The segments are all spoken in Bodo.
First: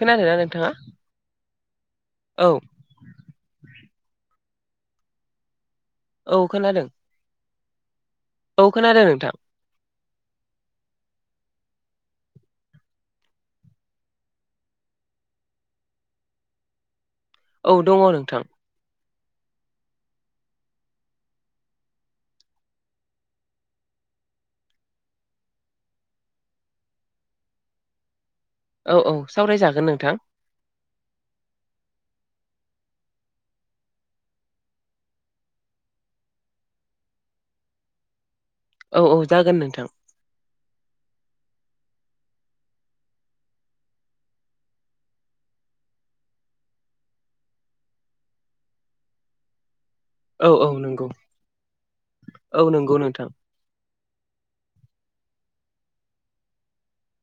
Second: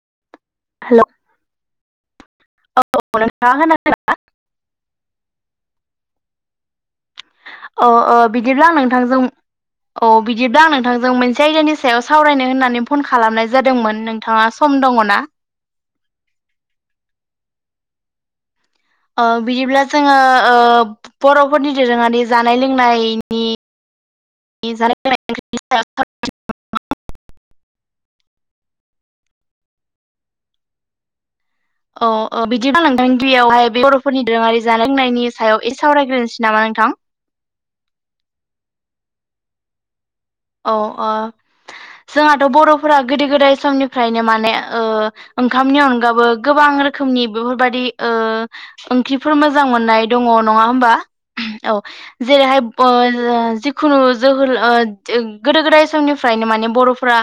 खोनादों ना नोंथाङा? औ। औ नोंथांआ खोनादों ना? औ खोनादों। अह अह औ बिदिब्ला खोनादों नोंथांजों नोंथां औ बिदिब्ला आं नोंथांजों मोनसे आयदानि सायाव सावरायनो होननानै फन खालामनाय जादोंमोन, नोंथाङा सम दं ङना? औ दङ नोंथां। ओ बिदिब्ला जोङो ओ बर'फोरनि दोरोङारि जानाय लोंनायनि [unintelligible] [inaudible] औ औ सावरायजागोन नोंथां। औ ओ बिदिब्ला नोंथां दैयावहाय बे बर'फोरनि दोरोङारि जानाय लोंनायनि सायाव एसे सावरायग्रोनोसै नामा नोंथां? [unintelligible] औ औ जागोन नोंथां। औ अह। जोंहाथ' बर'फोरा गोदो गोदाय समनिफ्रायनो माने ओ ओंखामनि अनगाबो गोबां गोबां रोखोमनि बेफोरबादि ओ ओंख्रिफोर मोजां मोननाय दङ औ नङा औ होमबा नंगौ औ जेरैहाय औ नंगौ नोंथां [unintelligible] जिखुनु जोहोल ओ गोदो गोदाय समनिफ्रायनो माने बर'फोरा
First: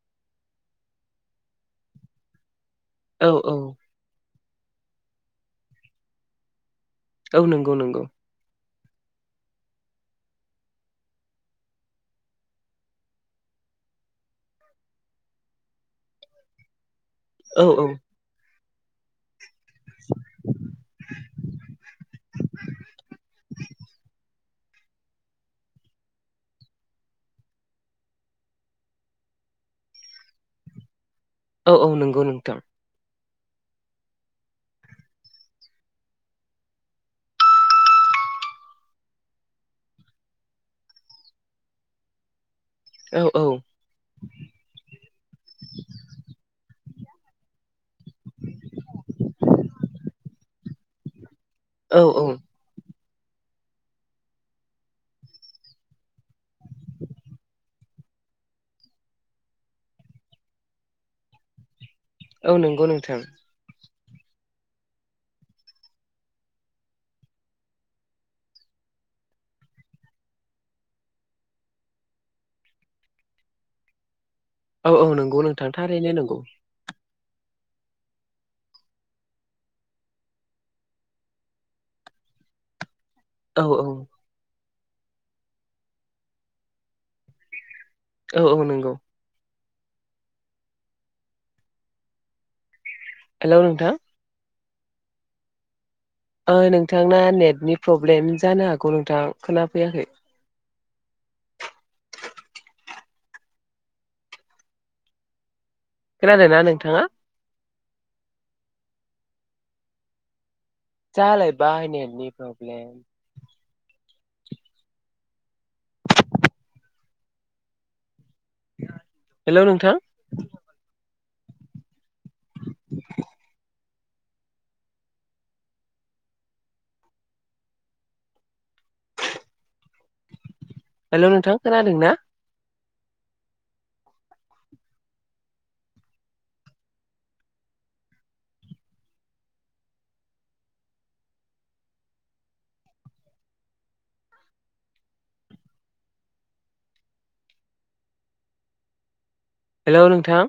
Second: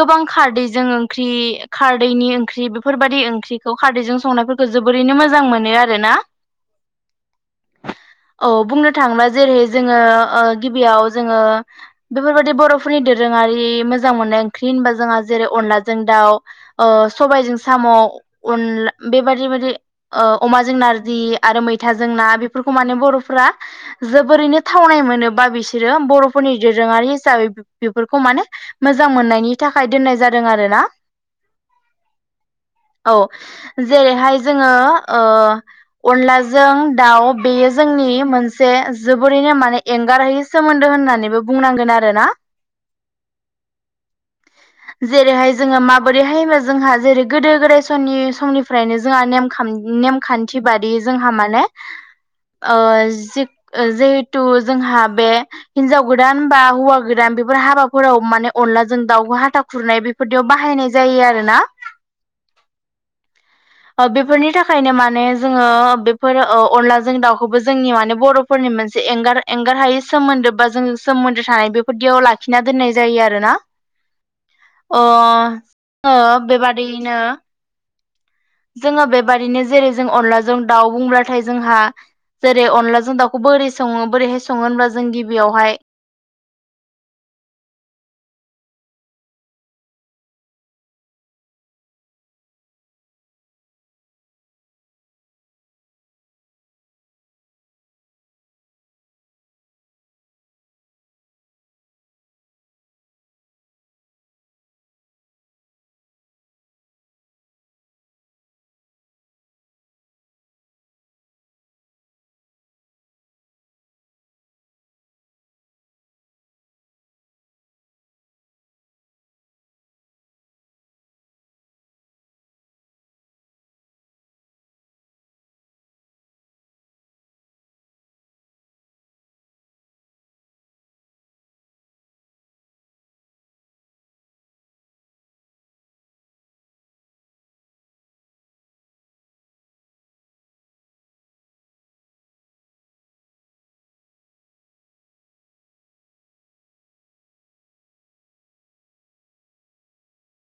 गोबां खारदैजों ओंख्रि खारदैनि ओंख्रि बेफोरबादि औ औ ओंख्रिखौ खारदैजों संनायफोरखौ जोबोरैनो मोजां मोनो आरोना। औ नंगौ नंगौ। औ बुंनो थाङोब्ला जेरै जोङो ओ गिबियाव जोङो बेफोरबायाददि बर'फोरनि दोरोङारि मोजां मोननाय ओंख्रि होनबा जोंहा जेरै अनलाजों दाउ ओ सबायाइजों औ साम' औ अनला बेबायदि बायदि ओ अमा जों नारजि आरो मैथााजों ना बेफोरखौ माने बर'फोरा आ जोबोरैनो थावनाय मोनोबा बिसोरो बर'फोरनि दोरोङारि हिसाबै बेफोरखौ माने मोजां मोननायनि थाखाय दोननाय जादों आरो ना। औ औ नंगौ नोंथां। औ जेरैहाय जोङो ओ अनलाजों दाउ बेयो जोंनि मोनसे जोबोरैनो माने एंगारहै सोमोन्दो। होननानैबो बुंनांगोन आरोना औ औ जेरैहाय जोङो माबोरैहायबा जोंहा जेरै गोदो गोदाय समनि समनिफ्रायनो जोंहा नेमखाम नेमखान्थि बादि जोंहा मा ने औ ओ जिहेथु जोंहा बे हिनजाव गोदान बा हौवा गोदान बेफोर हाबाफोराव माने अनलाजों दाउखौ हाथा खुरनाय बेफोरदियाव बाहायनाय जायो। ए आरो ना‌। औ नंगौ नोंथां। ओ बेफोरनि थाखायनो माने जोङो बेफोर अनलाजों दाउखौबो जोंनि माने बर'फोरनि मोनसे एंगार एंगार हायि सोमोन्दो बा जोंङो सोमोन्दो थानाय बेफोरदियाव लाखिना दोननाय जायो आरोना। औ अ औ नंगौ नोंथां थारैनो जोंङो नंगौ बेबादियैनो जोङो बेबाददिनो जेरै जों अनलाजों दाउ बुंब्लाथाय जोंहा जेरै अनलाजों जों दाउखौ औ बोरै औ सङो बोरैहाय सङो होनोमब्ला जों गिबियावहाय औ औ नंगौ। हेलौ, ' नोंथां। नोंथांना नेटनि प्रब्लेम जानो हागौ नोंथां खोनाफैयाखै खोनादोंना नोंथाङा जालाय बाय नेटनि प्रब्लेम। हेलौ नोंथां। हेलौ नोंथां खोनादों ना। हेलौ, नोंथां